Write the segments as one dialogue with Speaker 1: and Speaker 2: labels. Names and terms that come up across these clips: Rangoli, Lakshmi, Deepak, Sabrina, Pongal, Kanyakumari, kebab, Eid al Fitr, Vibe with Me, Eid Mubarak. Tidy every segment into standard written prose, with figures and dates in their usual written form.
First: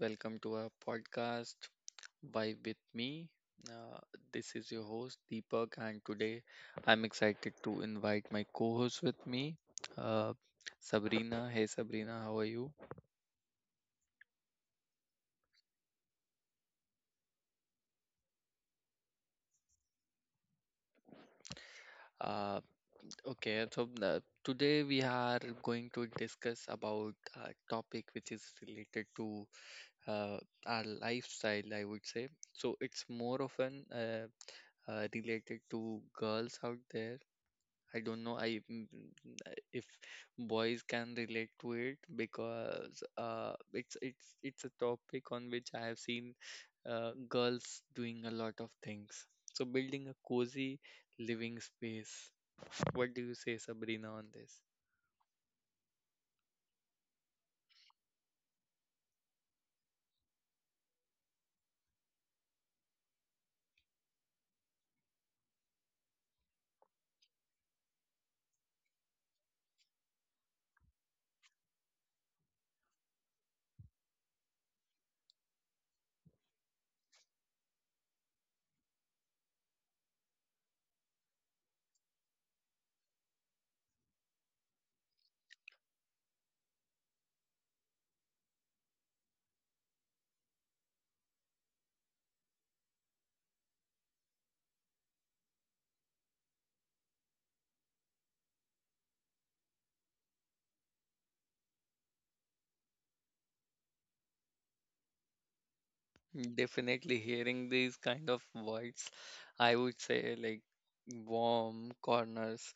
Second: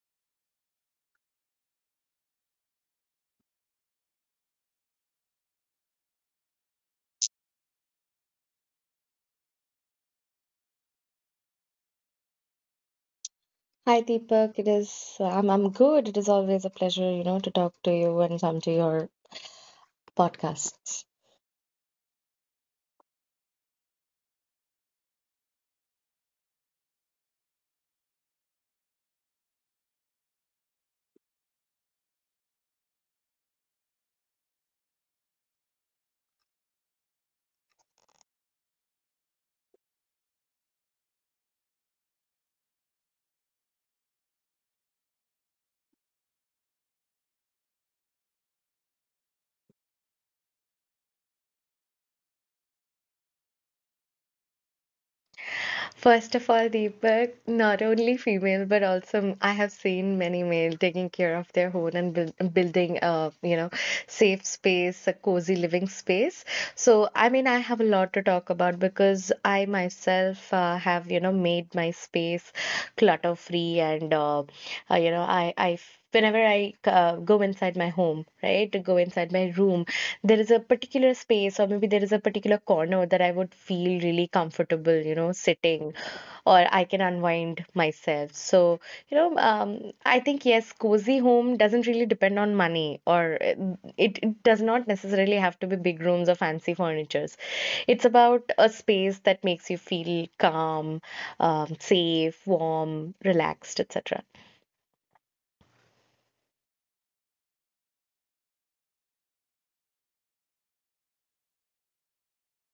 Speaker 1: welcome to our podcast Vibe with Me. Uh, this is your host Deepak, and today I'm excited to invite my co host with me, uh, Sabrina. Hey, Sabrina, how are you?
Speaker 2: Hi Deepak, it is I'm good. It is always a pleasure, to talk to you and come to your podcasts.
Speaker 1: Uh, okay, so today we are going to discuss about a topic which is related to uh, our lifestyle, I would say. So it's more often related to girls out there. I don't know, I if boys can relate to it, because it's a topic on which I have seen girls doing a lot of things. So building a cozy living space. What do you say, Sabrina, on this?
Speaker 2: First of all, Deepak, not only female but also I have seen many male taking care of their home and building a safe space, a cozy living space. So I mean, I have a lot to talk about because I myself have made my space clutter free, and I whenever I go inside my home, right, to go inside my room, there is a particular space, or maybe there is a particular corner that I would feel really comfortable, sitting, or I can unwind myself. So, I think, yes, cozy home doesn't really depend on money, or it does not necessarily have to be big rooms or fancy furnitures. It's about a space that makes you feel calm, safe, warm, relaxed, etc.
Speaker 1: Definitely, hearing these kind of words, I would say like warm corners.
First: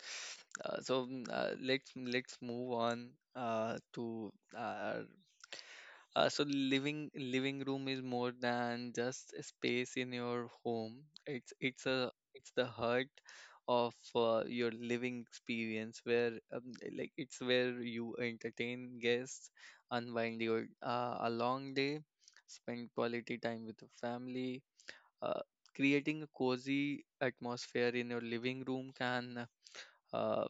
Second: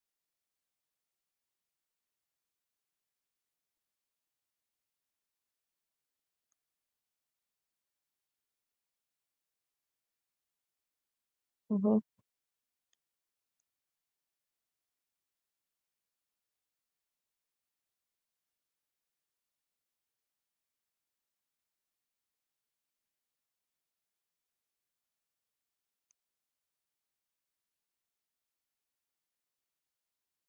Speaker 1: So let's move on to uh, so living room is more than just a space in your home. It's it's
Speaker 2: Hmm.
Speaker 1: a it's the heart of your living experience where like it's where you entertain guests, unwind your a long day, spend quality time with the family. Uh, Creating a cozy atmosphere in your living room can uh,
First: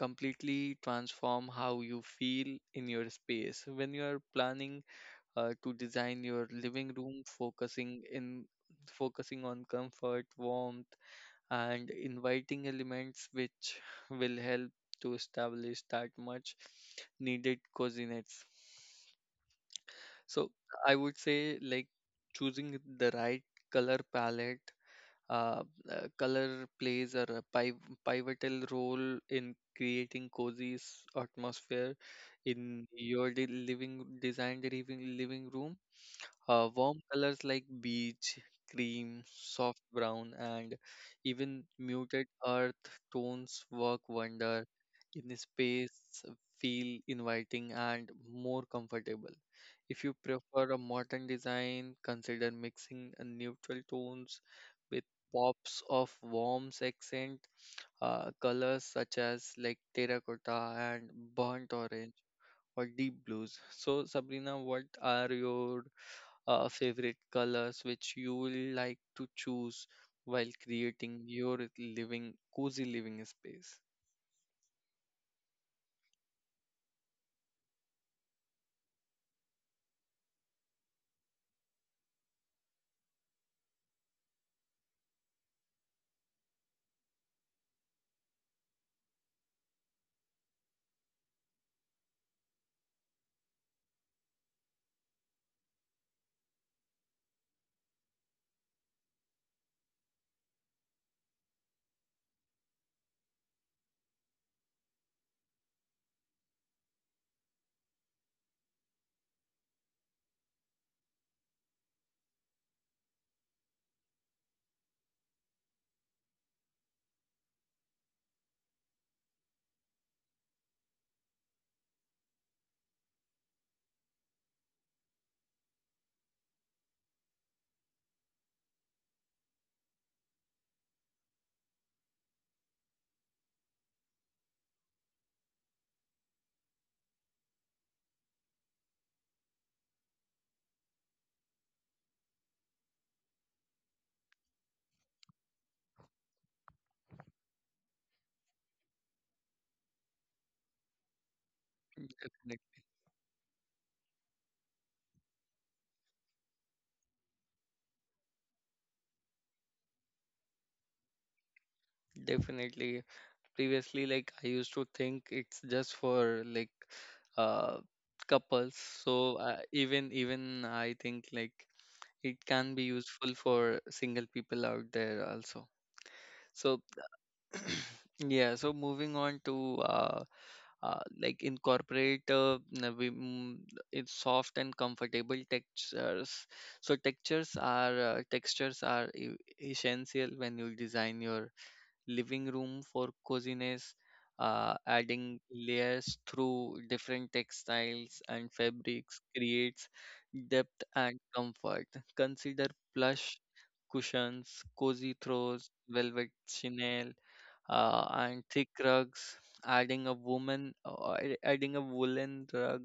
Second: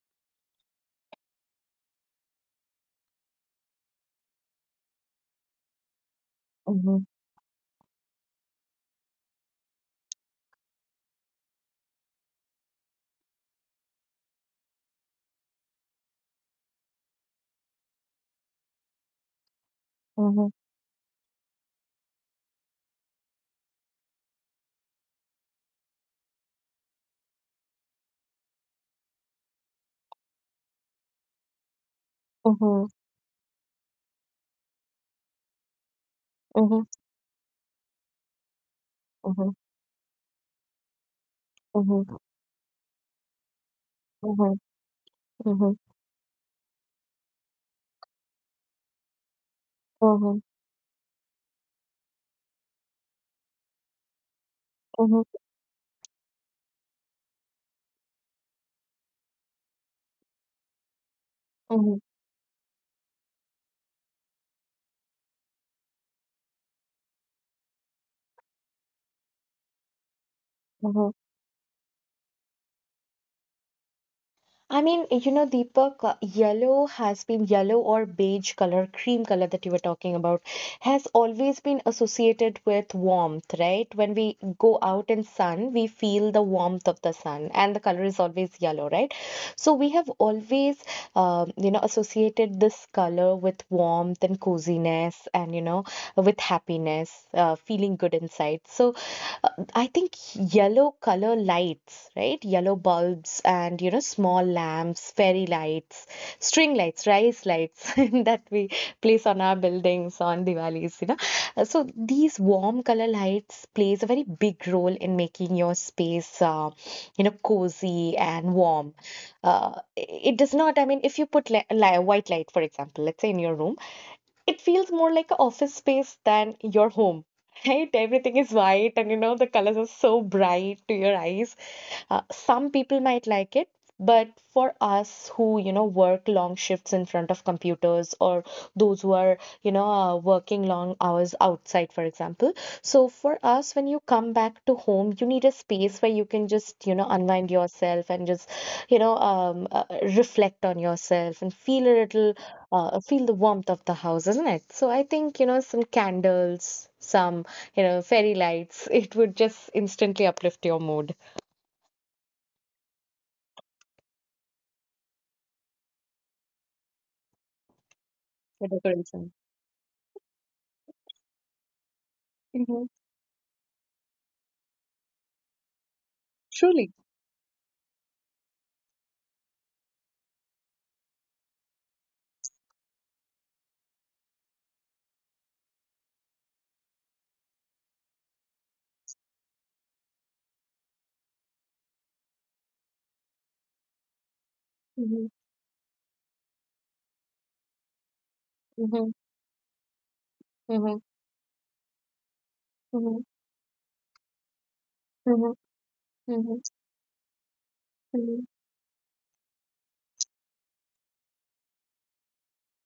Speaker 1: completely transform how you feel in your space. When you are planning to design your living
Speaker 2: Mhm,
Speaker 1: room, focusing on comfort, warmth, and inviting elements which will help to establish that much needed coziness. So
Speaker 2: mhm,
Speaker 1: I would say like choosing the right color palette, uh, color plays a pivotal role in creating cozy atmosphere in
Speaker 2: mhm,
Speaker 1: your de living designed living room.
Speaker 2: mhm,
Speaker 1: Warm colors like beige, cream,
Speaker 2: mhm, mhm,
Speaker 1: soft brown, and even
Speaker 2: mhm,
Speaker 1: muted earth tones work
Speaker 2: mhm,
Speaker 1: wonder in a
Speaker 2: mhm,
Speaker 1: space feel inviting and more comfortable. If you prefer a modern design, consider mixing neutral tones with
Speaker 2: mhm,
Speaker 1: pops of warm accent colors such as like terracotta and burnt
Speaker 2: mhm,
Speaker 1: orange, or deep blues. So, Sabrina, what are your favorite colors which you will like to choose while
Speaker 2: mhm.
Speaker 1: creating your living cozy living space?
Speaker 2: I mean, Deepak, yellow has been yellow or beige color, cream color that you were talking about, has always been associated with warmth, right? When we go out in sun, we feel the warmth of the sun, and the color is always yellow, right? So we have always, associated this color with warmth and coziness, and with happiness, feeling good inside. So I think yellow color lights, right? Yellow bulbs, and small lamps, fairy lights, string lights, rice lights that we place on our buildings on Diwali's. So these warm color lights plays a very big role in making your space cozy and warm. It does not, I mean, if you put li li white light, for example, let's say in your room, it feels more like an office space than your home. Right? Everything is white, and the colors are so bright to your eyes. Some people might like it, but for us who work long shifts in front of computers, or those who are working long hours outside, for example. So for us, when you come back to home, you need a space where you can just unwind yourself and just, you know, um, uh, reflect on yourself and feel a little
Speaker 1: Definitely.
Speaker 2: feel the warmth of the house, isn't it? So I think, some candles, some, fairy lights, it would just instantly uplift your mood.
Speaker 1: Definitely. Previously, like I used to think it's just for like uh
Speaker 2: The
Speaker 1: couples.
Speaker 2: decoration.
Speaker 1: So even I think like it can be
Speaker 2: Exactly.
Speaker 1: useful for single people out there also. So yeah, so moving on to like incorporate it's soft and comfortable textures. So textures are essential when you design your living room for coziness.
Speaker 2: Mhm,
Speaker 1: Adding layers through different textiles and
Speaker 2: mhm,
Speaker 1: fabrics creates
Speaker 2: mhm,
Speaker 1: depth
Speaker 2: mhm,
Speaker 1: and comfort. Consider
Speaker 2: mhm,
Speaker 1: plush cushions, cozy
Speaker 2: mhm,
Speaker 1: throws, velvet
Speaker 2: mhm,
Speaker 1: chenille, and
Speaker 2: mhm,
Speaker 1: thick rugs. Adding a woolen rug,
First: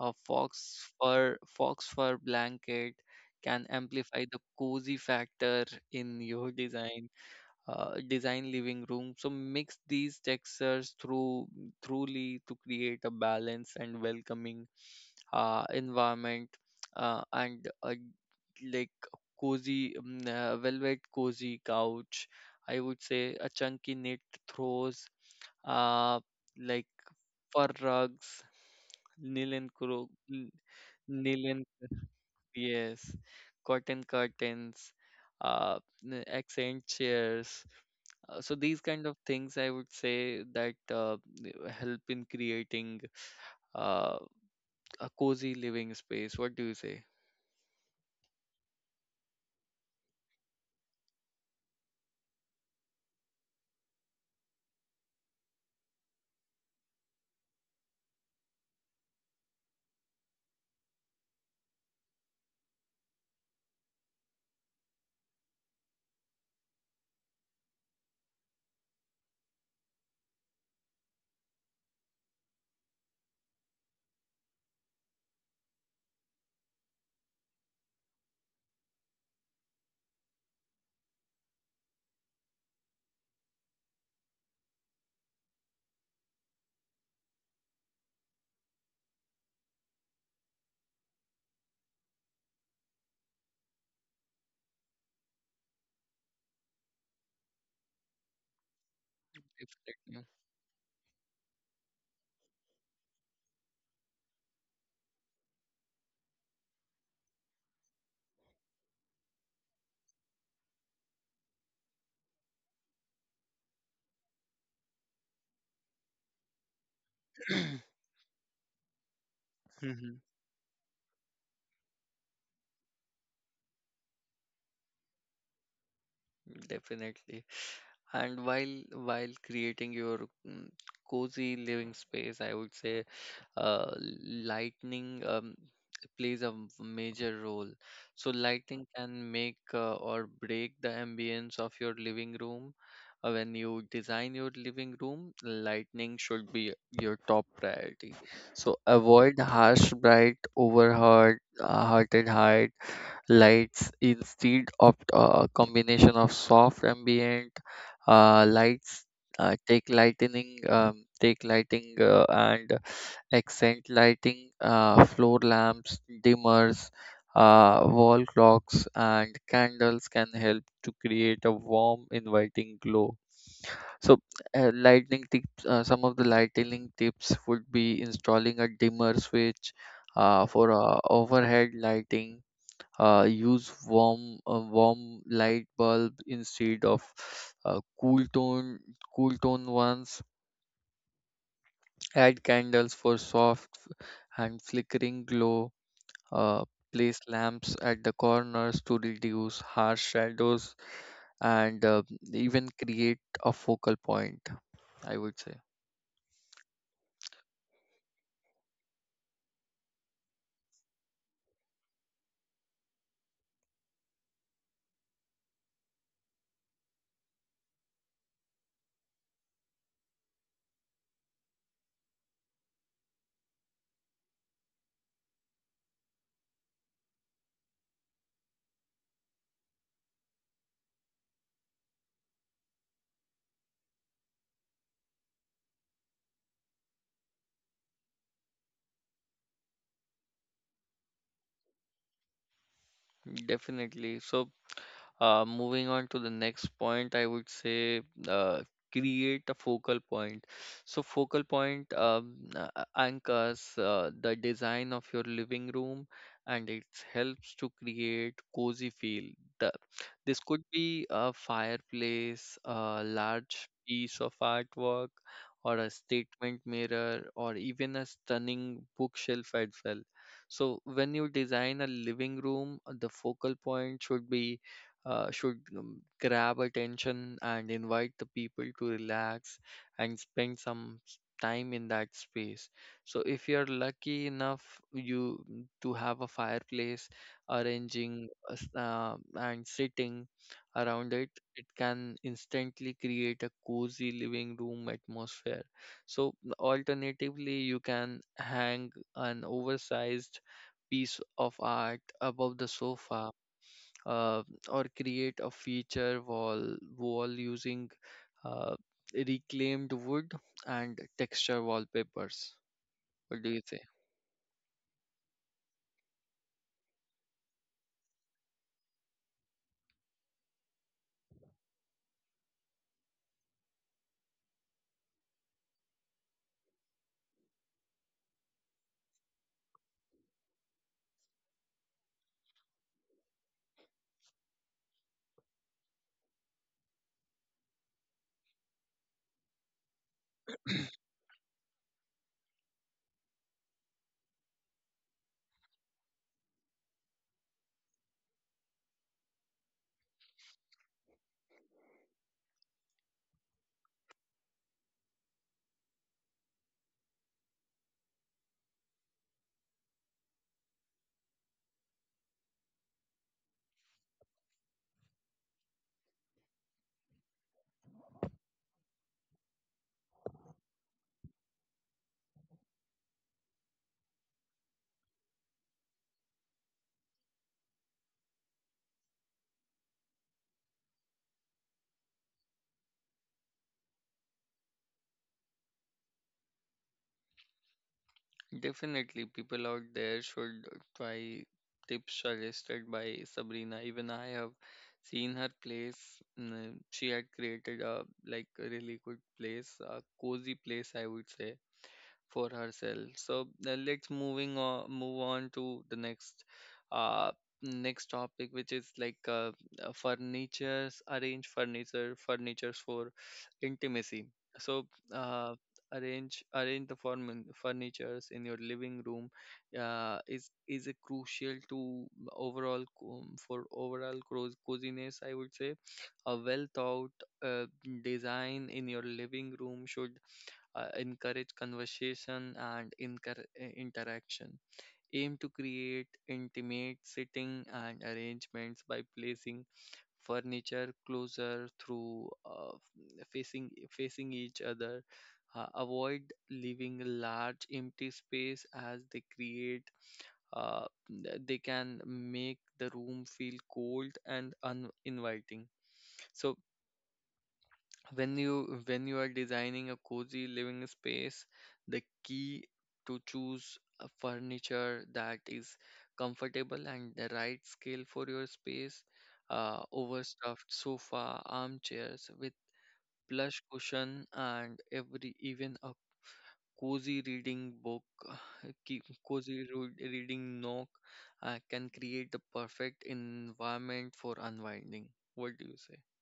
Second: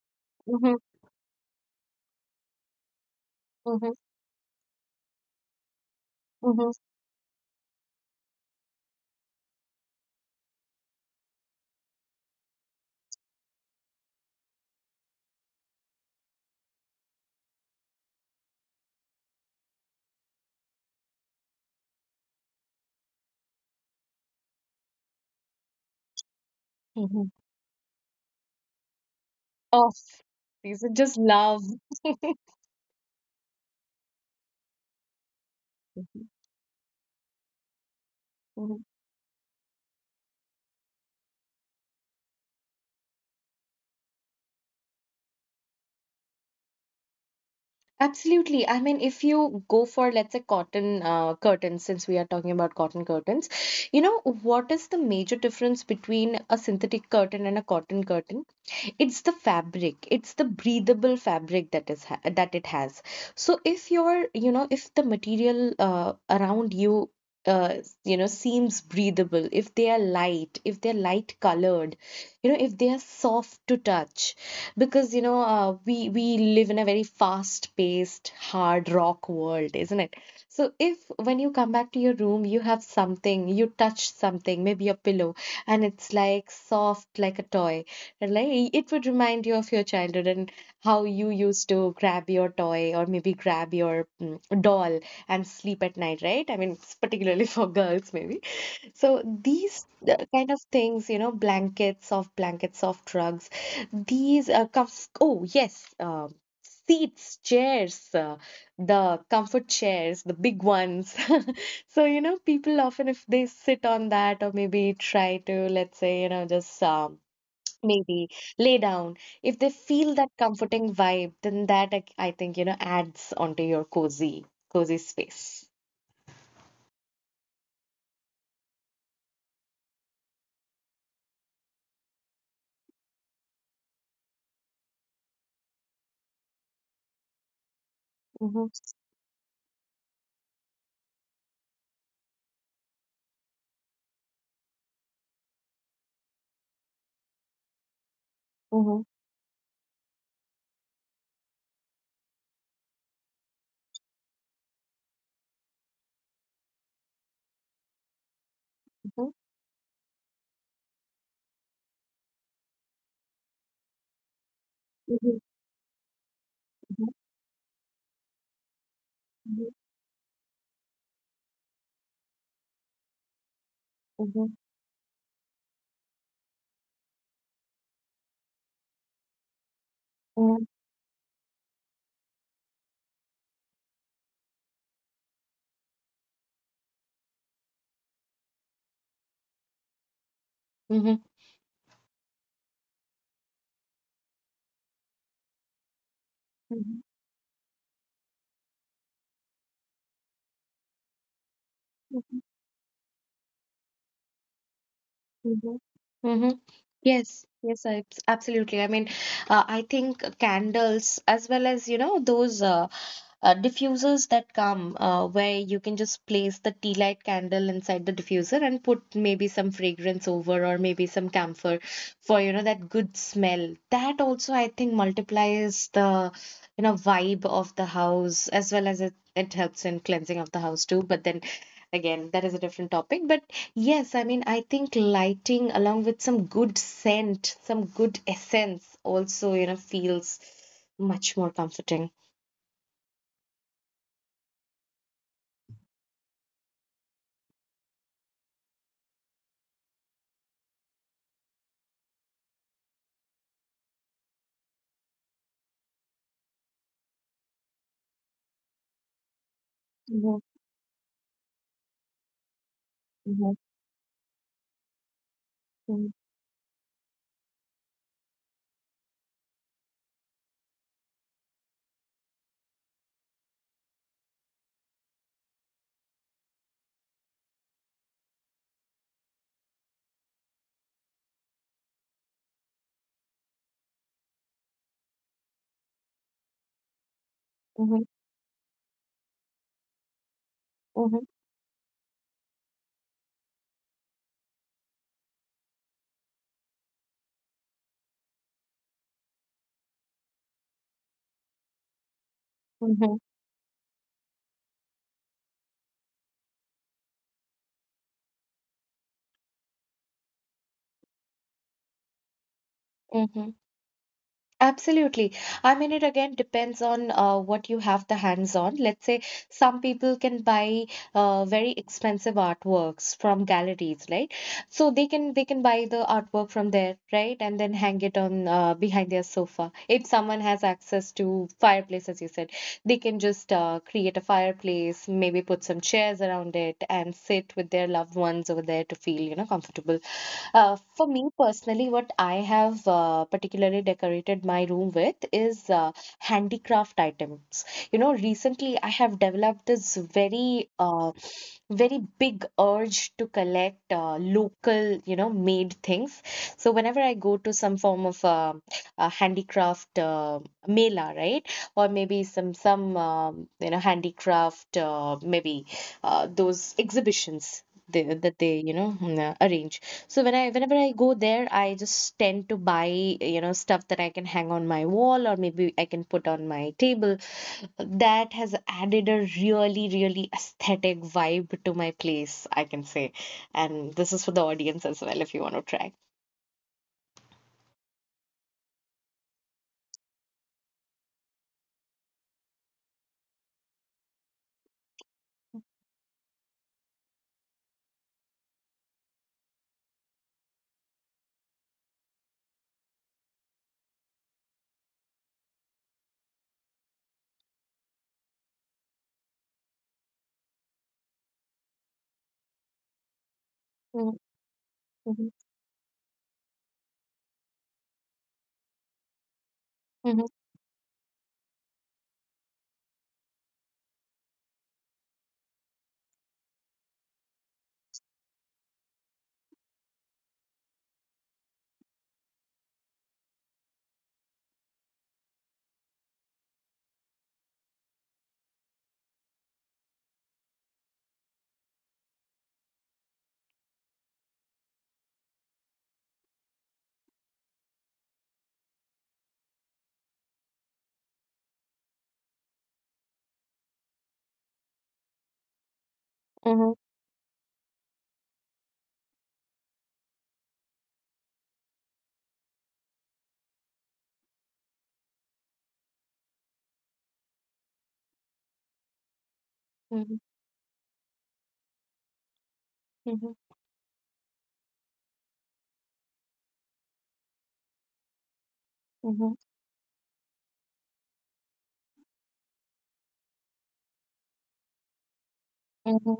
Speaker 1: a fox fur blanket can
Speaker 2: mhm,
Speaker 1: amplify the cozy factor in your
Speaker 2: mhm,
Speaker 1: design, design living room. So mix these textures through truly to create a balanced and welcoming environment, and like cozy, velvet cozy couch. I would say a chunky knit throws, uh, like
Speaker 2: mhm.
Speaker 1: for rugs, nylon
Speaker 2: Oh,
Speaker 1: kuro, n-
Speaker 2: these are just love.
Speaker 1: nylon, yes, cotton curtains, uh, accent chairs. So these
Speaker 2: Mhm.
Speaker 1: kind of things, I would say that help in creating uh, a cozy living space. What do you say?
Speaker 2: Absolutely. I mean, if you go for, let's say, cotton curtains, since we are talking about cotton curtains, what is the major difference between a synthetic curtain and a cotton curtain? It's the breathable fabric that that it has. So if your you know if the material around you uh, you know seems breathable, if they are light, if they're light colored, if they are soft to touch, because we live in a very fast paced, hard rock world, isn't it? So if when you come back to your room, you have something, you touch something, maybe a pillow, and it's like soft, like a toy, like it would remind you of your childhood and how you used to grab your toy, or maybe grab your doll and sleep at night, right? I mean, it's particularly for girls, maybe. So these
Speaker 1: Definitely.
Speaker 2: kind of things, blankets, soft rugs, oh yes, seats, chairs, the comfort chairs, the big ones. So, people often, if they sit on that, or maybe try to, let's say, just maybe lay down. If they feel
Speaker 1: Mhm.
Speaker 2: that comforting vibe, then that I think, adds onto your cozy, cozy space.
Speaker 1: Definitely. And while creating your cozy living space, I would say uh, lightning plays a major role. So
Speaker 2: Mm-hmm,
Speaker 1: lighting can make or break the ambience of your living room. When you design your living room, lighting should be your top priority. So
Speaker 2: mm-hmm,
Speaker 1: avoid harsh, bright, overheard, hearted height lights. Instead, opt a combination of soft ambient lights. Take lighting, and accent lighting,
Speaker 2: mm-hmm,
Speaker 1: floor lamps, dimmers,
Speaker 2: mm-hmm,
Speaker 1: wall clocks, and candles can help to create a warm, inviting glow. So,
Speaker 2: mm-hmm,
Speaker 1: lightning tips. Some of the lightning tips would be installing a dimmer switch
Speaker 2: mm-hmm,
Speaker 1: for overhead lighting. Use warm light bulb instead of uh, cool tone cool tone ones.
Speaker 2: mm-hmm,
Speaker 1: Add candles for soft and flickering glow, uh, place lamps at the corners to reduce harsh shadows, and
Speaker 2: mm-hmm,
Speaker 1: even create a focal point, I would say.
Speaker 2: mm-hmm, mm-hmm. Yes, yes, absolutely. I mean, I think candles, as well as, those diffusers that come where you can just place the tea light candle inside the diffuser and put maybe some fragrance over, or maybe some camphor for, that good smell. That also, I think, multiplies the, vibe of the house, as well as it helps in cleansing of the house too. But then again, that is a different topic. But yes, I mean, I think lighting along with some good scent, some good essence also, feels much more comforting.
Speaker 1: Definitely, so moving on to the next point, I would say uh, create a focal point. So, focal point anchors the design of your living room, and it helps to create cozy feel. The, this
Speaker 2: Hmm.
Speaker 1: could be a fireplace, a large
Speaker 2: Hmm.
Speaker 1: piece of artwork, or a statement mirror, or even a stunning bookshelf as well. So, when you design a living room, the focal point should be should grab attention and invite the people to relax and spend some time in that space. So if you're lucky enough to have a fireplace,
Speaker 2: Hmm.
Speaker 1: arranging a and sitting around it, it can instantly create a cozy living room atmosphere. So alternatively, you can hang an oversized piece of art above the
Speaker 2: Hmm.
Speaker 1: sofa, uh, or create a feature wall using uh, reclaimed wood and texture wallpapers. What do
Speaker 2: Hmm.
Speaker 1: you say?
Speaker 2: Absolutely. I mean, it again depends on what you have the hands on. Let's say some people can buy very expensive artworks from galleries, right? So they can buy the artwork from there, right? And then hang it on behind their sofa. If someone has access to fireplace, as you said, they can just create a fireplace, maybe put some chairs around it and sit with their loved ones over there to feel, comfortable. For me personally, what I have particularly decorated my room with is handicraft items. Recently I have developed this very big urge to collect local, made things. So whenever I go to some form of a handicraft mela, right, or maybe some handicraft, maybe those exhibitions. That they arrange. So whenever I go there, I just tend to buy, stuff that I can hang on my wall, or maybe I can put on my table. That has added a really, really aesthetic vibe to my place, I can say. And this is for the audience as well, if you want to try.
Speaker 1: Definitely, people out there should try tips suggested by Sabrina. Even I have seen her place. She had created a like a really good place, a cozy place, I would say, for herself. So let's moving on move on to the next uh next topic, which is like furnitures for
Speaker 2: Mhm,
Speaker 1: intimacy. So
Speaker 2: mhm,
Speaker 1: uh, arrange the form furnitures in your living room
Speaker 2: mhm,
Speaker 1: is a crucial to overall for overall coziness, I would say. A well thought uh, design in your living room should encourage conversation and interaction. Aim to create intimate sitting and arrangements by placing furniture closer through facing each other. Avoid leaving large empty space as they create uh, they can make the room feel cold and uninviting. So
Speaker 2: mhm,
Speaker 1: when you are designing a cozy living space, the key to choose a furniture that is comfortable and the right scale for your space.
Speaker 2: mhm,
Speaker 1: Overstuffed sofa armchairs with
Speaker 2: mhm,
Speaker 1: plush cushion and every even a cozy reading book keep
Speaker 2: mhm,
Speaker 1: cozy reading nook can create the perfect environment for unwinding. What do you say?
Speaker 2: mhm.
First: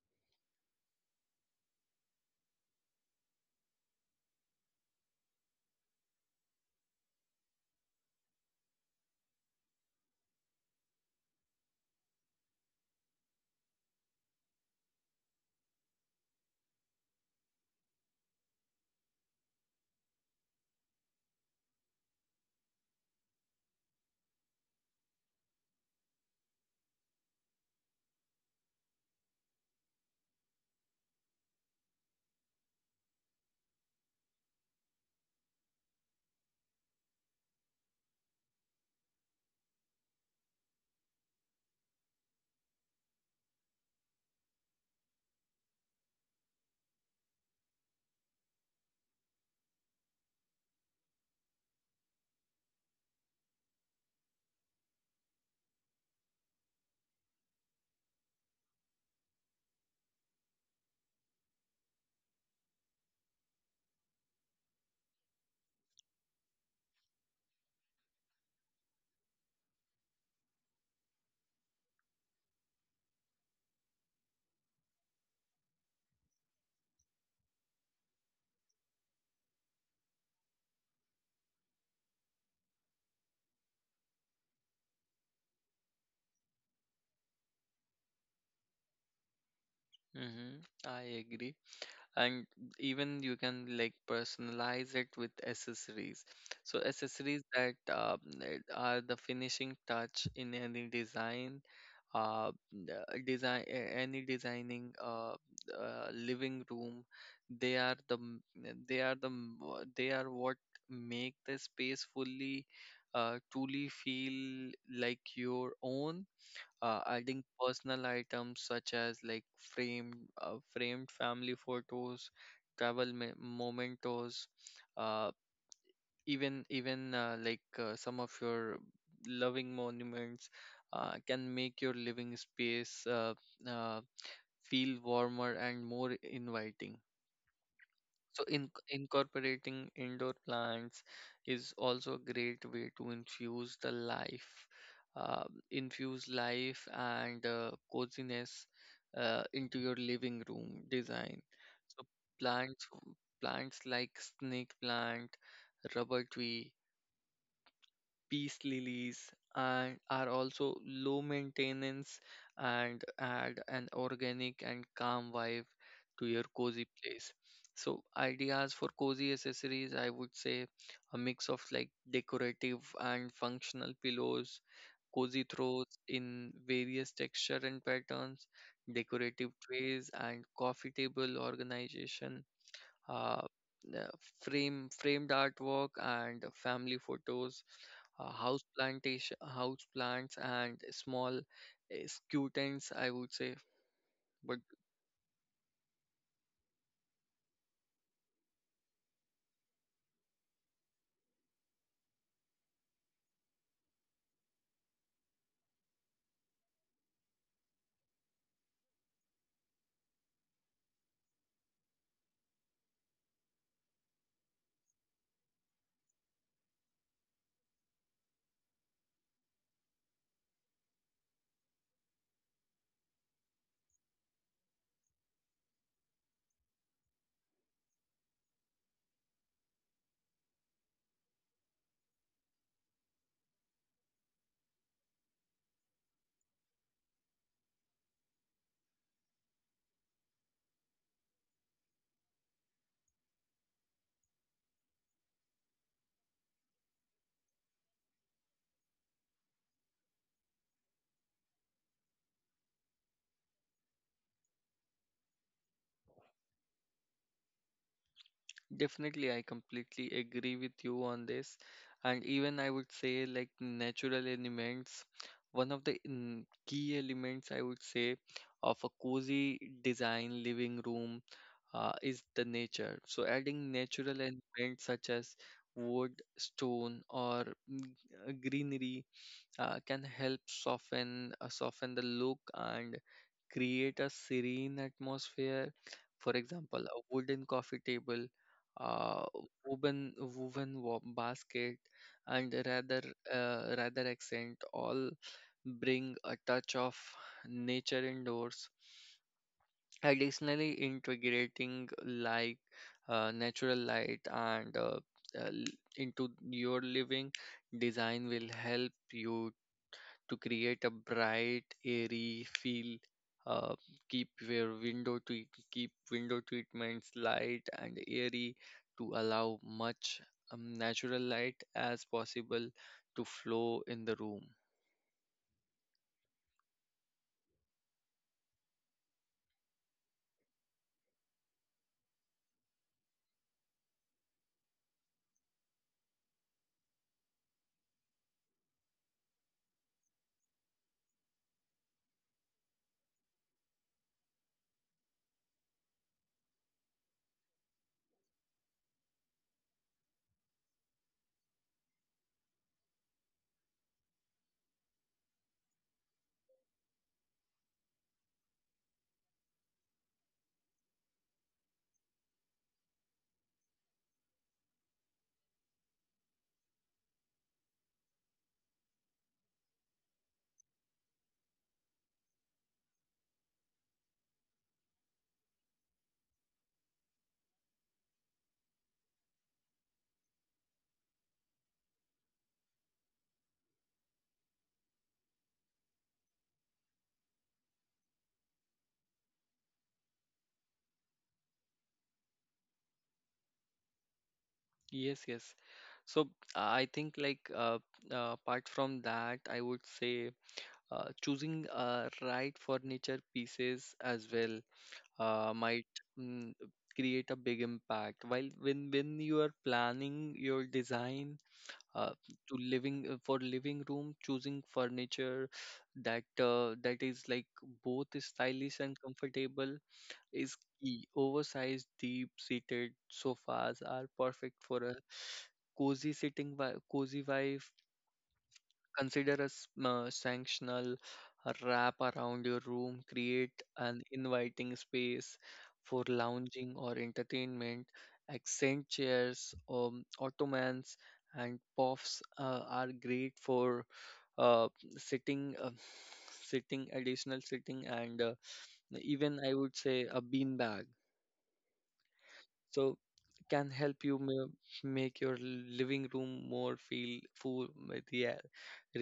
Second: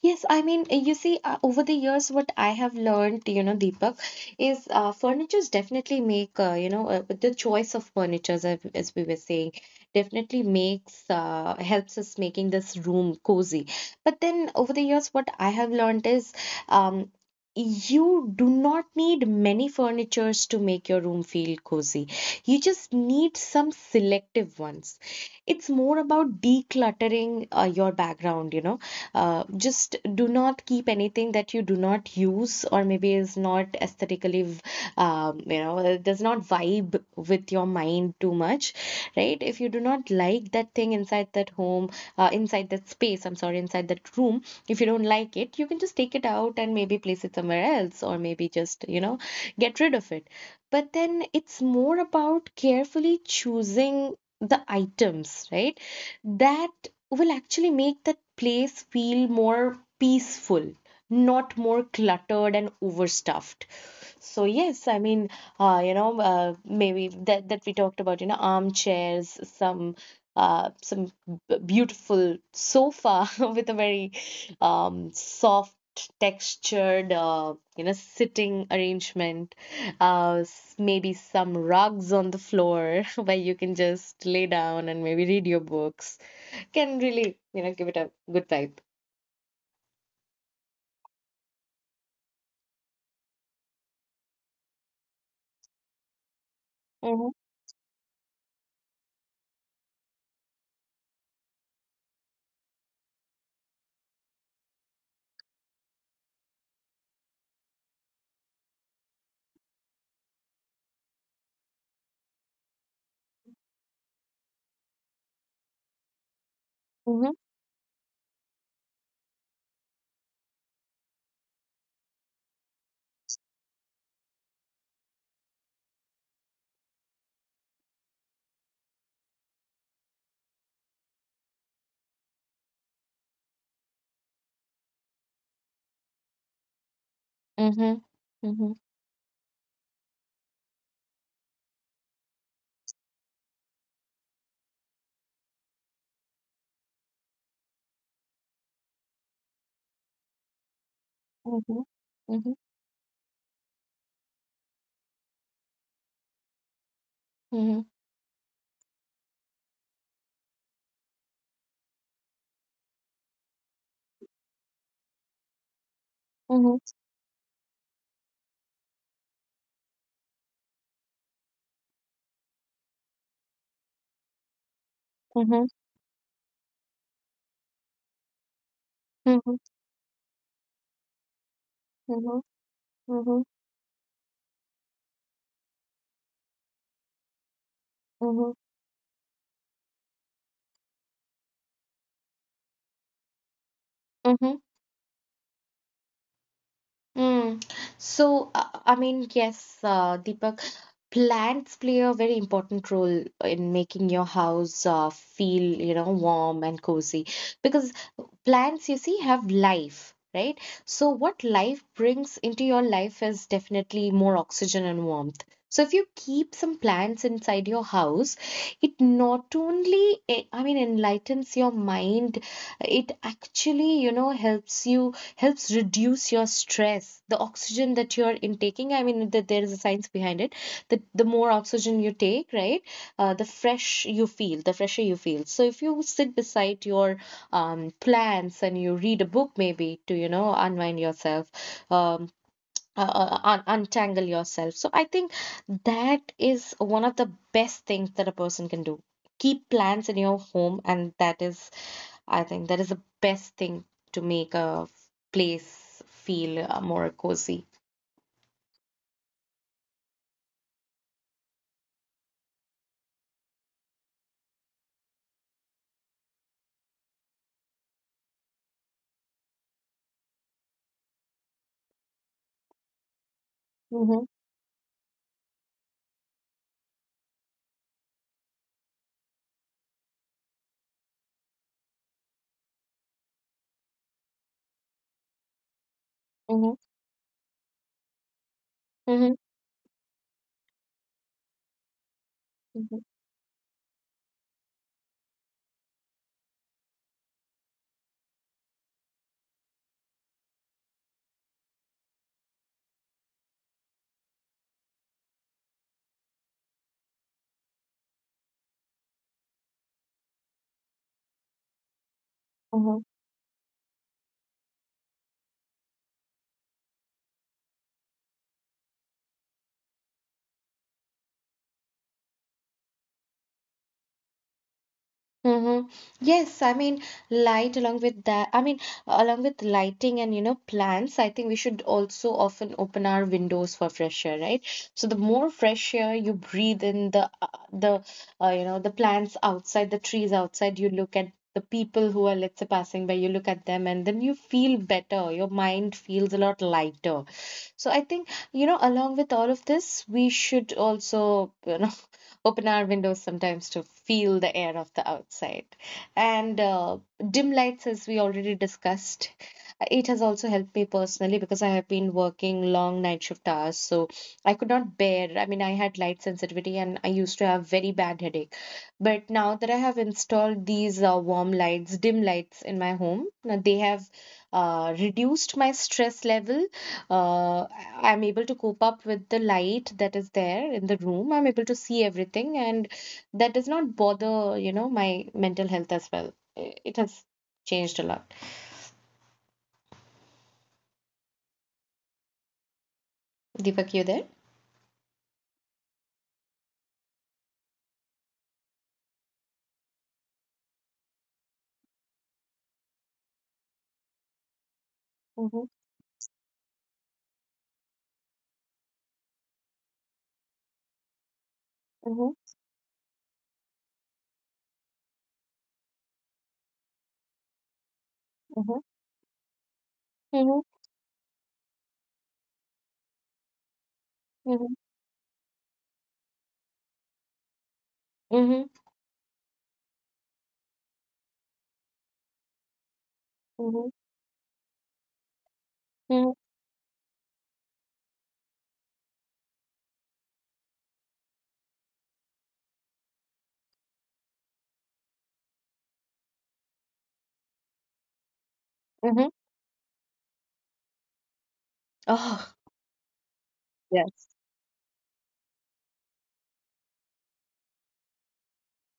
Speaker 2: Yes, I mean, you see, over the years, what I have learned, Deepak, is furnitures definitely make, you know, the choice of furnitures, as we were saying, definitely helps us making this room cozy. But then over the years, what I have learned is, um, you do not need many furnitures to make your room feel cozy. You just need some selective ones. It's more about decluttering your background, just do not keep anything that you do not use, or maybe is not aesthetically does not vibe with your mind too much. Right, if you do not like that thing inside that home, inside that space, I'm sorry, inside that room, if you don't like it, you can just take it out and maybe place it somewhere else, or maybe just get rid of it. But then it's more about carefully choosing the items, right, that will actually make that place feel more peaceful, not more cluttered and overstuffed. So yes, I mean, maybe that we talked about, armchairs, uh, some beautiful sofa with a very soft textured, sitting arrangement. Maybe some rugs on the floor where you can just lay down and maybe read your books, can really, give it a good vibe.
Speaker 1: Mm-hmm. I agree. And even you can like personalize it with accessories. So
Speaker 2: Mhm,
Speaker 1: accessories that are the finishing touch in any design, uh n- any designing uh, living room. They are the m- they are the m- wha- They are what make the space fully truly feel like your own.
Speaker 2: mhm,
Speaker 1: Adding personal items such as like framed family photos, travel mementos, uh, even like some of your loving monuments can make your living space uh, feel warmer and more inviting.
Speaker 2: mhm,
Speaker 1: So
Speaker 2: mhm,
Speaker 1: incorporating indoor plants is also a great way to infuse uh, infuse life and coziness into your living room design.
Speaker 2: mhm, mhm,
Speaker 1: So
Speaker 2: mhm,
Speaker 1: plants, plants like snake plant, rubber tree,
Speaker 2: mhm,
Speaker 1: peace lilies, and are also low maintenance, and add an organic and calm vibe to your
Speaker 2: mhm,
Speaker 1: cozy place. So ideas for cozy accessories, I would say a mix of like decorative and functional pillows, cozy
Speaker 2: mhm,
Speaker 1: throws in various texture and patterns, decorative
Speaker 2: mhm,
Speaker 1: trays and coffee table organization,
Speaker 2: mhm,
Speaker 1: uh, the framed artwork and family photos,
Speaker 2: mhm,
Speaker 1: house plantation, house plants, and small skew tents, I would say.
Speaker 2: mhm.
Speaker 1: But
Speaker 2: Mm. So, I mean, yes, Deepak, plants play a very important role in making your house feel, warm and cozy, because plants, you see, have life, right? So, what life brings into your life is definitely more oxygen and warmth. So, if you keep some plants inside your house, it not only, I mean, enlightens your mind, it actually, helps reduce your stress. The oxygen that you're intaking, I mean, that there is a science behind it, that the more oxygen you take, right, the fresher you feel. So if you sit beside your plants and you read a book, maybe to unwind yourself, um, untangle yourself, so I think that is one of the best things that a person can do. Keep plants in your home, and that is I think that is the best thing to make a place feel more cozy.
Speaker 1: definitely, I completely agree with you on this. And even I would say, like natural elements, one of the key elements I would say of a cozy design living room is the nature. So, adding natural
Speaker 2: Mm-hmm,
Speaker 1: elements such as wood, stone, or mm, greenery can help soften the look and create a serene atmosphere. For
Speaker 2: mm-hmm,
Speaker 1: example, a wooden coffee table, uh, basket, and
Speaker 2: mm-hmm.
Speaker 1: rather accent all bring a touch of nature indoors. Additionally, integrating like natural light and uh, l- into your living design will help you to create a bright, airy feel. Uh, Keep your window treat keep window treatments light and airy to allow much natural light as possible to flow in the room.
Speaker 2: Mhm. Yes, I mean, light along with that, I mean, along with lighting and, plants, I think we should also often open our windows for fresh air, right? So the more fresh air you breathe in, the the plants outside, the trees outside, you look at the people who are, let's say, passing by, you look at them, and then you feel better. Your mind feels a lot lighter. So I think, you know, along with all of this, we should also, you know, open our windows sometimes to feel the air of the outside. And Dim lights, as we already discussed, it has also helped me personally because I have been working long night shift hours. So I could not bear, I mean, I had light sensitivity and I used to have very bad headache. But now that I have installed these warm lights, dim lights in my home, now they have reduced my stress level uh, I'm able to cope up with the light that is there in the room. I'm able to see everything, and that does not bother, my mental health as well. It has changed a lot. Deepak, you there?
Speaker 1: Yes, yes. So I think like apart from that, I would say choosing right furniture pieces as well uh,
Speaker 2: Mm-hmm,
Speaker 1: might mm, create a big impact. While when you are planning your design uh,
Speaker 2: mm-hmm,
Speaker 1: to living for living room, choosing furniture that is like both stylish
Speaker 2: mm-hmm,
Speaker 1: and comfortable is key. Oversized, deep-seated sofas are perfect
Speaker 2: mm-hmm,
Speaker 1: for a cozy sitting cozy vibe.
Speaker 2: mm-hmm,
Speaker 1: Consider a sanctional wrap around your room. Create
Speaker 2: mm-hmm,
Speaker 1: an inviting space for
Speaker 2: mm-hmm,
Speaker 1: lounging or entertainment. Accent chairs, ottomans, and puffs are great for uh, sitting, uh, sitting, additional sitting, and
Speaker 2: mm-hmm.
Speaker 1: even I would say a bean bag,
Speaker 2: Oh,
Speaker 1: so can help you
Speaker 2: yes.
Speaker 1: make your living room more feel full with the air.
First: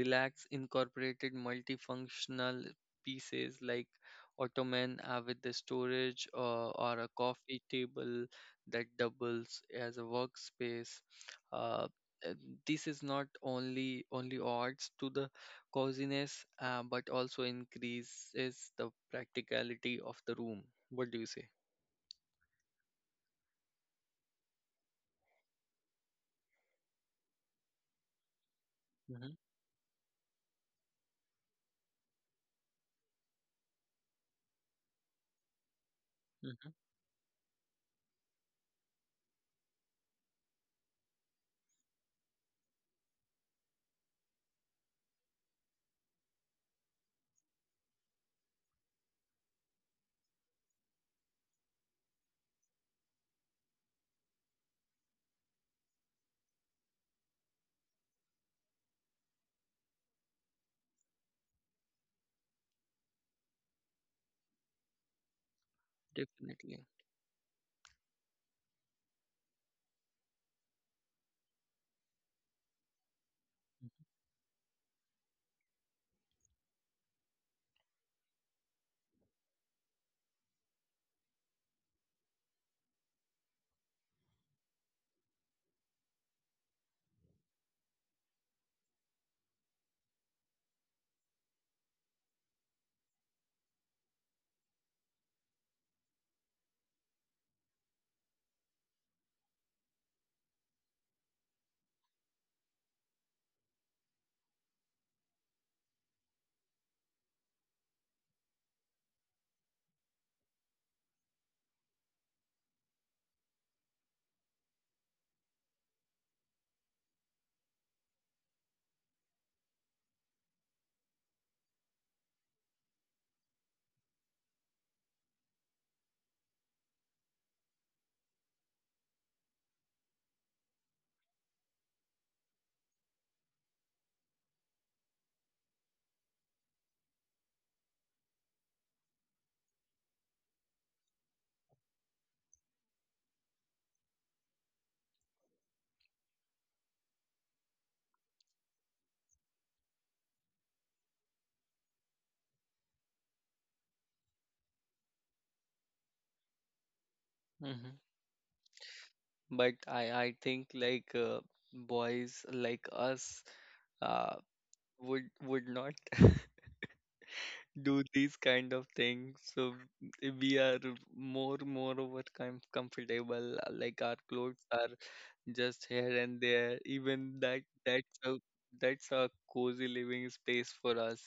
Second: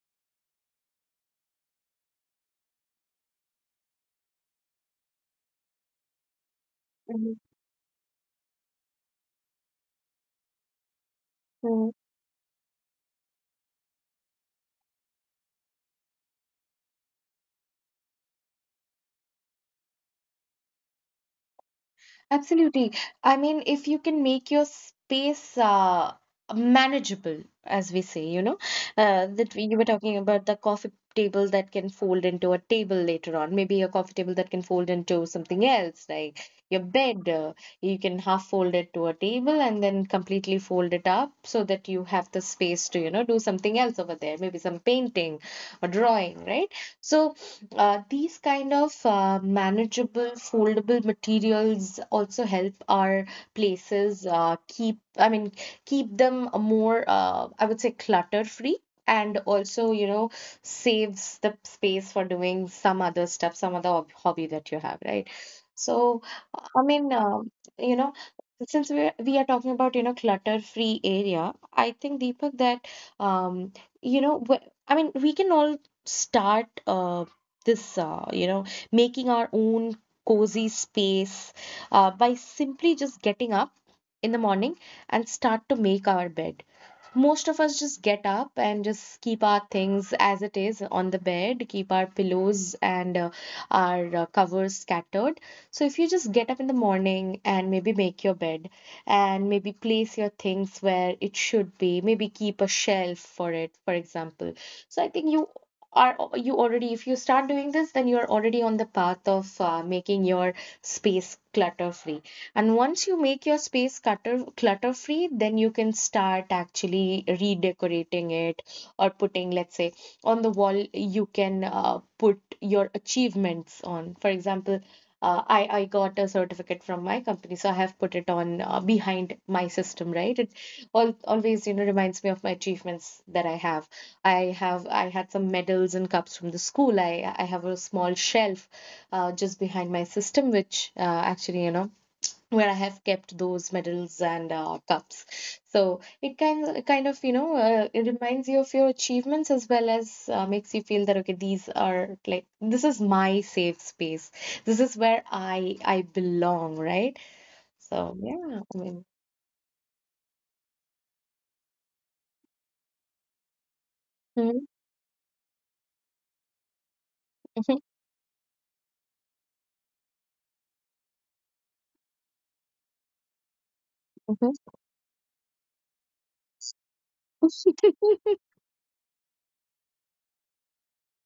Speaker 1: Relax. Incorporated multifunctional pieces like ottoman with the storage or a coffee table that doubles as a workspace. uh,
Speaker 2: Mm-hmm.
Speaker 1: uh, this is not only adds to the coziness but also increases the practicality of the room. What do you say?
Speaker 2: Absolutely. I mean, if you can make your space manageable, as we say, you know,
Speaker 1: Hmm.
Speaker 2: that you were talking about the coffee table that can fold into a table later on, maybe a coffee table that can fold into something else, like
Speaker 1: Hmm.
Speaker 2: your bed. You can half fold it to a table and then completely fold it up so that you have the space to, you know, do something else over there, maybe some painting or drawing, right? So these kind of manageable, foldable materials also help our places keep, I mean, keep them more, I would say, clutter-free. And also, you know, saves the space for doing some other stuff, some other hobby that you have, right? So, I
Speaker 1: Definitely.
Speaker 2: mean, you know, since we are talking about, you know, clutter-free area, I think Deepak that um, you know, I mean, we can all start this you know, making our own cozy space by simply just getting up in the morning and start to make our bed. Most of us just get up and just keep our things as it is on the bed, keep our pillows and our covers scattered. So, if you just get up in the morning and maybe make your bed and maybe place your things where it should be, maybe keep a shelf for it, for example. So, I think you are you already if you start doing this then you're already on the path of making your space clutter free. And once you make your space clutter free, then you can start actually redecorating it or putting, let's say, on the wall, you can put your achievements on. For example, I got a certificate from my company, so I have put it on behind my system, right? It all, always, you know, reminds me of my achievements that I have. I had some medals and cups from the school. I have a small shelf just behind my system, which actually, you know, where I have kept those medals and cups. So it kind of you know it reminds you of your achievements as well as makes you feel that okay these are like this is my safe space. This is where I belong, right?
Speaker 1: Hmm.
Speaker 2: So yeah, I mean.
Speaker 1: But I think like boys like us, uh,
Speaker 2: Mhm,
Speaker 1: would not
Speaker 2: mhm,
Speaker 1: do these kind of things. So we are moreover comfortable. Like our
Speaker 2: mhm,
Speaker 1: clothes are just here and there. Even that's a cozy living space for us.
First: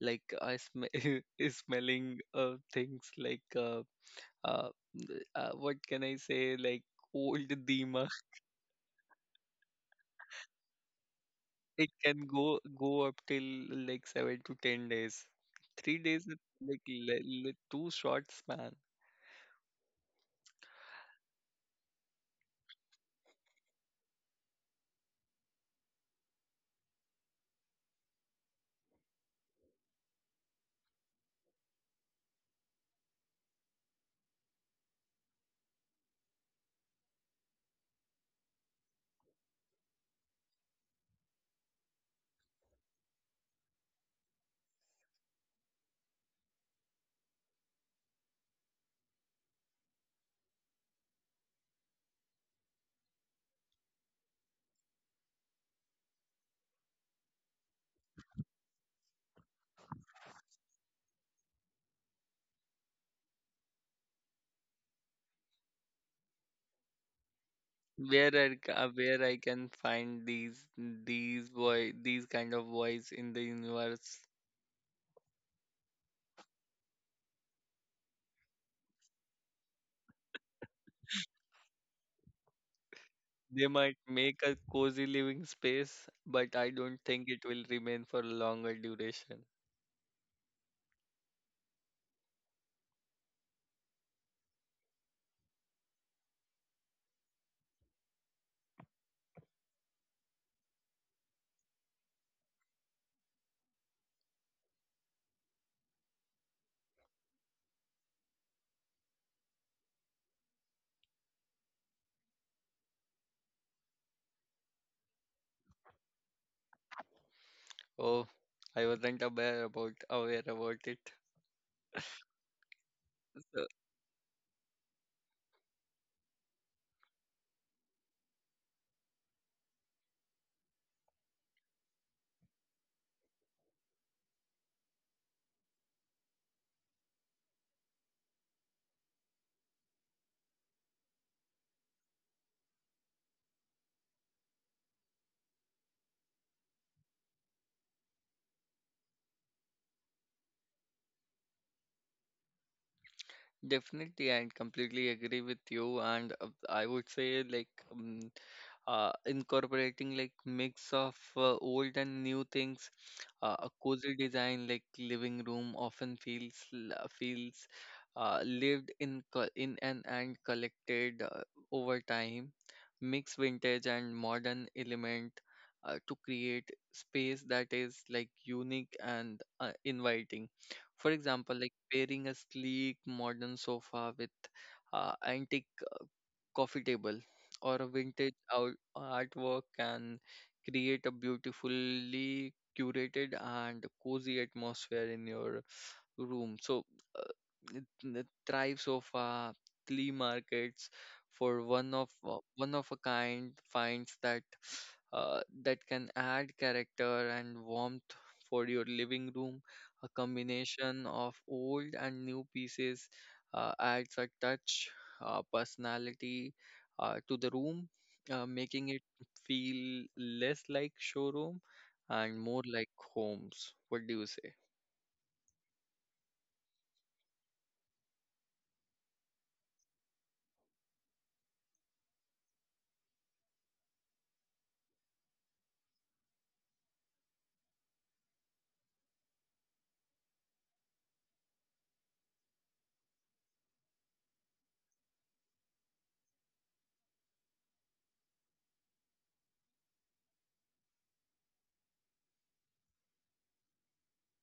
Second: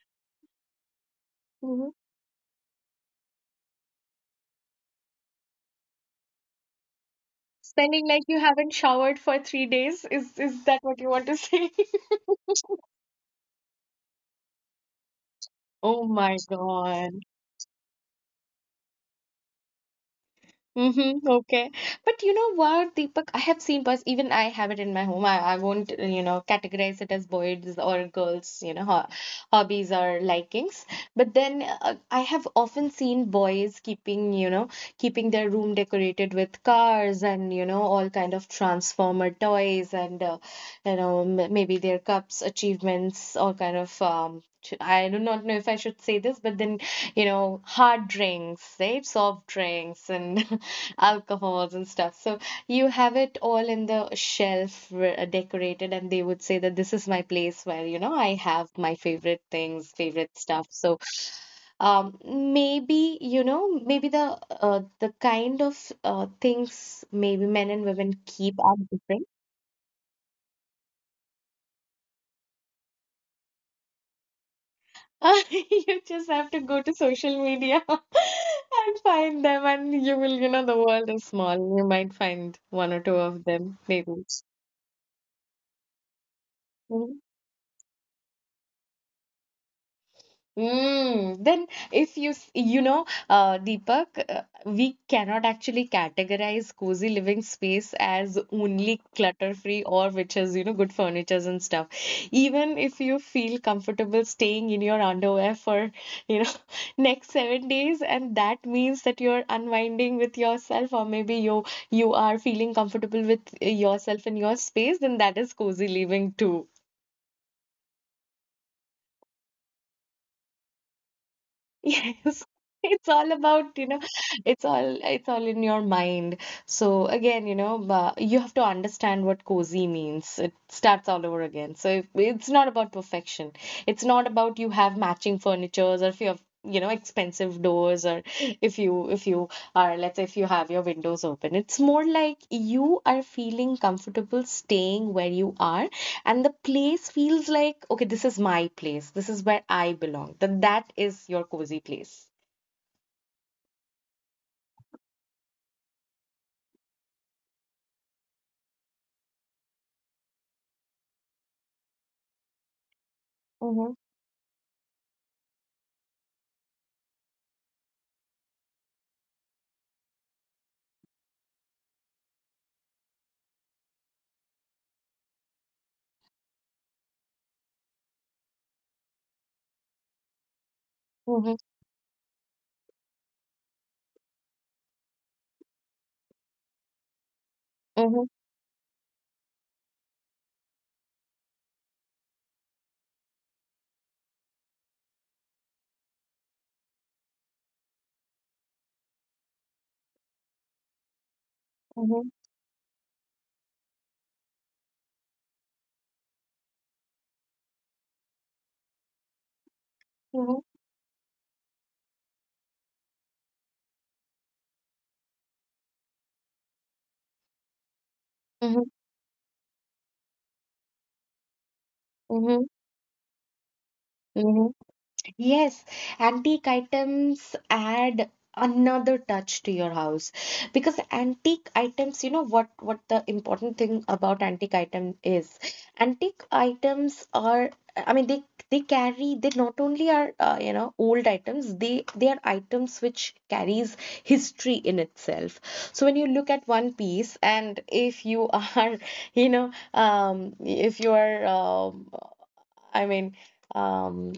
Speaker 1: Like I sm is
Speaker 2: mhm.
Speaker 1: smelling uh, things like uh, what can I say, like old
Speaker 2: Spending
Speaker 1: Dima.
Speaker 2: like you haven't showered for 3 days is that what you want to say?
Speaker 1: It can go up till like 7 to 10 days. Three
Speaker 2: Oh
Speaker 1: days is
Speaker 2: my
Speaker 1: like
Speaker 2: God.
Speaker 1: too short span.
Speaker 2: Mm-hmm, okay. But you know what, Deepak? I have seen bus, even I have it in my home. I won't, you know, categorize it as boys or girls, you know, ho hobbies or likings. But then I have often seen boys keeping, you know, keeping their room decorated with cars and, you know, all kind of transformer toys and, you know, m maybe their cups, achievements, all kind of, I do not know if I should say this, but then you know, hard drinks, right? Soft drinks and alcohols and stuff. So you have it all in the shelf decorated, and they would say that this is my place where, you know, I have my favorite things, favorite stuff. So maybe, you know, maybe the kind of things maybe men and women
Speaker 1: Where
Speaker 2: keep are
Speaker 1: where
Speaker 2: different.
Speaker 1: I can find these kind of boys in the universe?
Speaker 2: You just have to go to social media and find them, and you will, you know, the world is small. You might find one or two of
Speaker 1: They
Speaker 2: them,
Speaker 1: might
Speaker 2: maybe.
Speaker 1: make a cozy living space, but I don't
Speaker 2: Mm-hmm.
Speaker 1: think it will remain for a longer duration.
Speaker 2: Mm, then if you know Deepak we cannot actually categorize cozy living space as only clutter free or which is you know good furnitures and stuff, even if you feel comfortable staying in your underwear for you know next 7 days, and that means that you're unwinding with yourself, or maybe you are feeling comfortable with yourself in your space, then that is cozy living too.
Speaker 1: Oh, I wasn't aware about it.
Speaker 2: Yes, it's all
Speaker 1: So.
Speaker 2: about, you know, it's all in your mind. So again, you know, you have to understand what cozy means. It starts all over again. So if, it's not about perfection. It's not about you have matching furnitures, or if you have, you know, expensive doors, or if you are, let's say if you have your windows open. It's more like you are feeling comfortable staying where you are, and the place feels like okay this is my place this is where I belong, then that is your cozy place.
Speaker 1: Definitely, I completely agree with you, and I would say like incorporating like mix of old and new things. A
Speaker 2: Mm-hmm,
Speaker 1: cozy design like living room often feels lived in, and collected over time. Mix vintage and modern element to create space that is like unique and inviting. For example,
Speaker 2: mm-hmm,
Speaker 1: like pairing a sleek modern sofa with antique coffee table or a
Speaker 2: mm-hmm,
Speaker 1: vintage artwork can create a beautifully curated and cozy atmosphere in your room. So uh, Thrive Sofa, flea markets for
Speaker 2: mm-hmm,
Speaker 1: one of a kind finds that that can add character and warmth for your living room. A combination of old and new pieces adds a touch personality to the room,
Speaker 2: mm-hmm,
Speaker 1: making it feel less like showroom and more like homes. What do you say?
Speaker 2: mm-hmm. Yes, antique items add another touch to your house, because antique items, you know what the important thing about antique item is. Antique items are, I mean, they carry they not only are you know old items, they are items which carries history in itself. So when you look at one piece, and if you are you know if you are I mean, um,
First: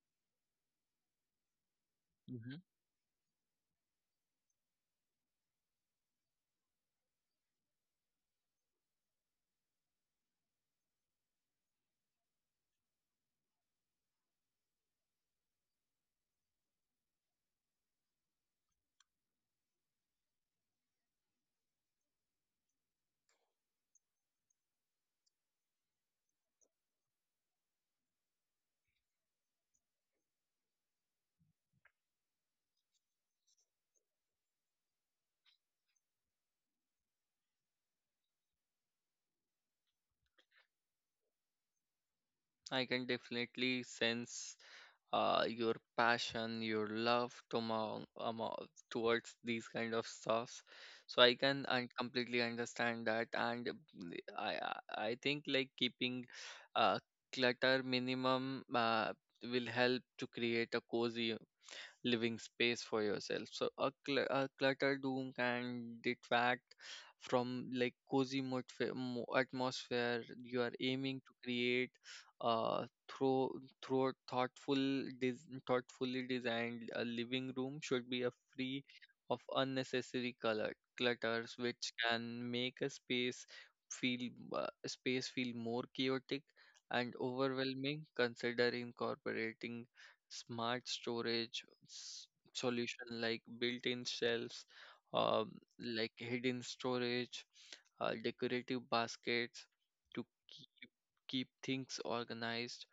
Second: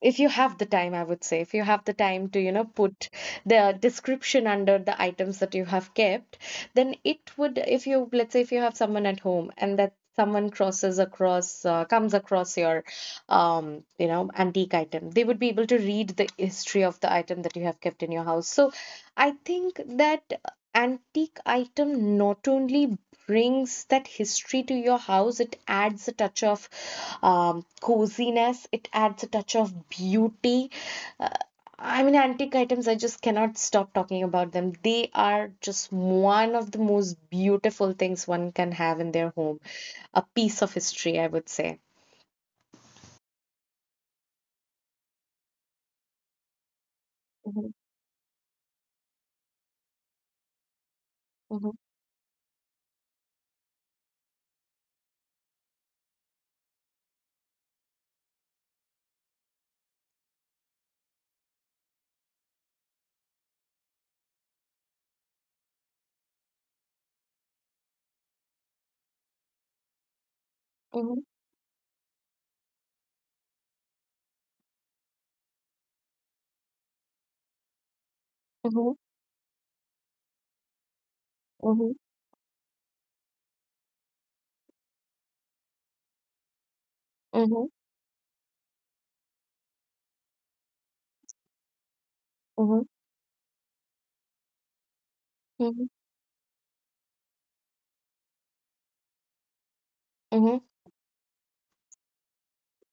Speaker 2: if you have the time, I would say, if you have the time to, you
Speaker 1: Hmm.
Speaker 2: know, put the description under the items that you have kept, then it would, if you, let's say, if you have someone at home and that someone crosses across, comes across your, you know, antique item, they would be able to read the history of the item that you have kept in your house. So I think that antique item not only brings that history to your house, it adds a touch of coziness, it adds a touch of beauty. Uh, I mean, antique items, I just cannot stop talking about them. They are just one of the most beautiful things one can have in their home. A piece of history, I would say.
Speaker 1: I can definitely sense your passion, your love towards these kind of stuffs. So
Speaker 2: Mhm,
Speaker 1: I completely understand that, and mm, I think like keeping uh, clutter minimum will help to create a cozy living space for yourself. So a clutter doom can detract from like cozy atmosphere you are aiming
Speaker 2: mhm,
Speaker 1: to create through thoughtfully designed a living room should be a free
Speaker 2: mhm,
Speaker 1: of unnecessary color clutters, which
Speaker 2: mhm,
Speaker 1: can make a feel space feel more chaotic and
Speaker 2: mhm,
Speaker 1: overwhelming. Consider incorporating smart
Speaker 2: mhm,
Speaker 1: solution like built-in shelves, um,
Speaker 2: mhm,
Speaker 1: like hidden storage, decorative baskets to
Speaker 2: mhm,
Speaker 1: keep things organized.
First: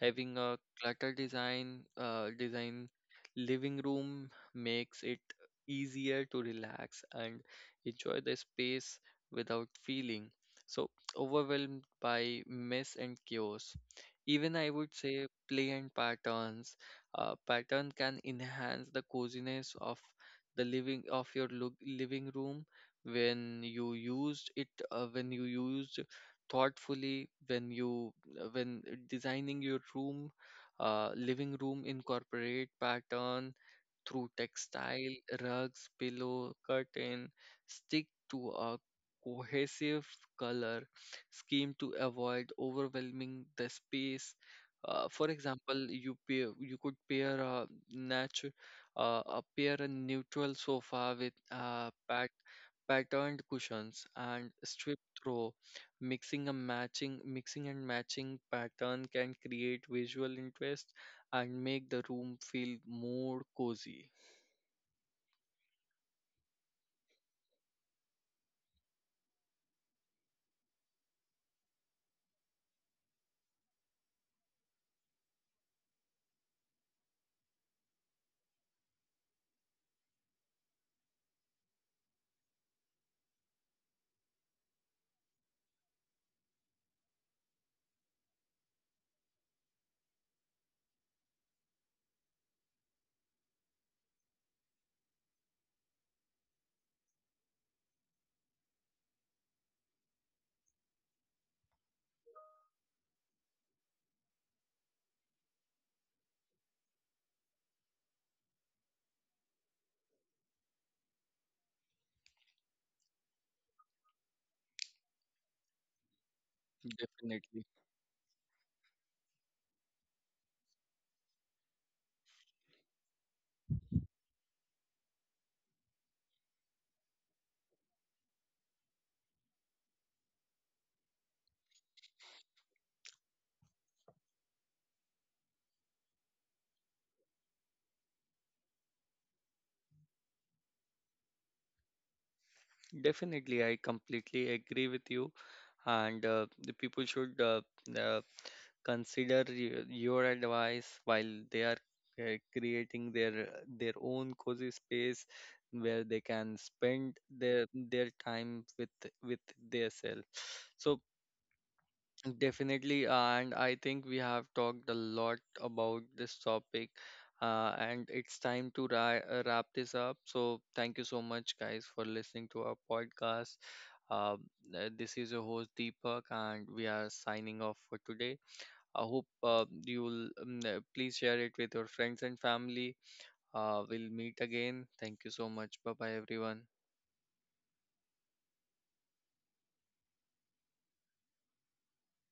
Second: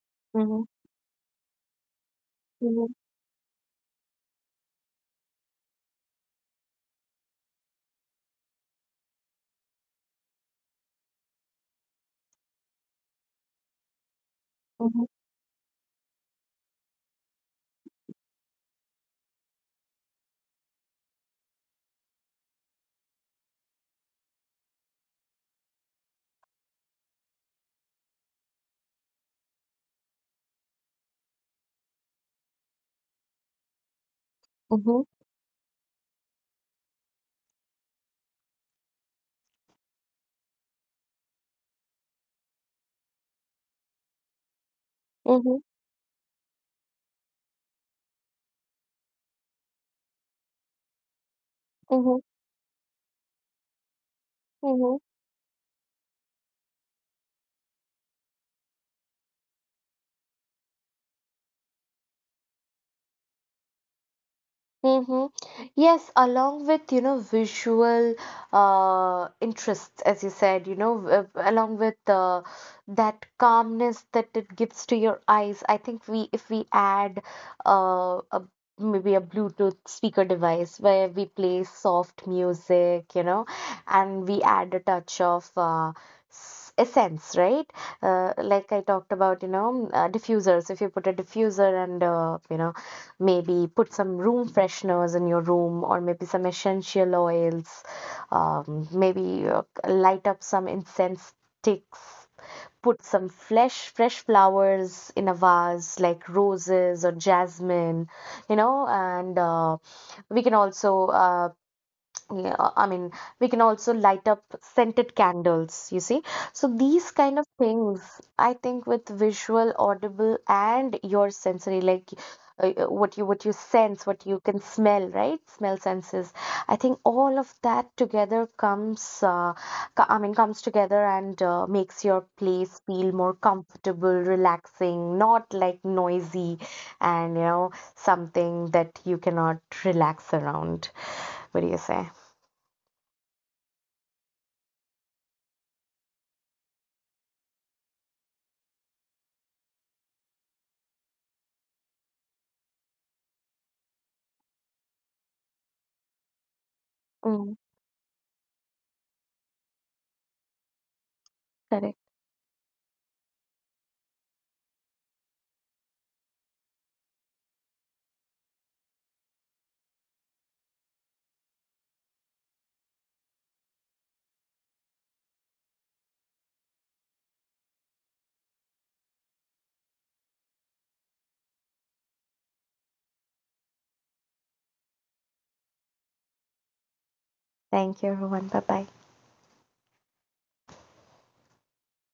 Speaker 1: Having a
Speaker 2: mhm,
Speaker 1: clutter design
Speaker 2: mhm,
Speaker 1: design living room makes it easier to relax and enjoy the space without feeling so overwhelmed by mess and chaos. Even I would say play and patterns pattern can enhance the coziness of the living of your look, living room, when you used it when you used thoughtfully. When you when designing your room living room, incorporate pattern through
Speaker 2: mhm,
Speaker 1: textile, rugs, pillow, curtain. Stick to a cohesive color scheme to avoid overwhelming the space. For
Speaker 2: mhm, mhm,
Speaker 1: example, you could pair a natural a neutral sofa with
Speaker 2: mhm,
Speaker 1: patterned cushions and
Speaker 2: mhm.
Speaker 1: strip throw. Mixing and matching pattern can create visual interest and make the room feel more cozy.
Speaker 2: Mm-hmm. Yes, along with you know visual interests, as you said, you know, along with that calmness that it gives to your eyes. I think we if we add uh a, maybe a Bluetooth speaker device where we play soft music, you know, and we add a touch of essence, right? Like I talked about, you know, diffusers. If you put a diffuser and you know maybe put some room fresheners in your room, or maybe some essential oils. Maybe light up some incense sticks. Put some fresh flowers in a vase like roses or jasmine, you know, and we can also yeah, I mean, we can also light up scented candles, you see. So these kind of
Speaker 1: Definitely.
Speaker 2: things, I think with visual, audible, and your sensory, like what you sense, what you can smell, right? Smell senses. I think all of that together comes, I mean, comes together and makes your place feel more comfortable, relaxing, not like noisy, and you know, something that you cannot relax around. What do you say?
Speaker 1: Definitely, I completely agree with you. And the people should uh, consider your advice while they are creating their own cozy space where they can spend
Speaker 2: Mm,
Speaker 1: their time with their self. So.
Speaker 2: correct.
Speaker 1: Definitely, and I think we have talked a lot about this topic, and it's time to wrap this up. So thank you so much, guys, for listening to our podcast. Uh, this is your host Deepak, and we are signing off for today. I hope you'll please share it with your friends and family. We'll meet again. Thank you so much. Bye bye, everyone.
Speaker 2: Thank you, everyone. Bye bye.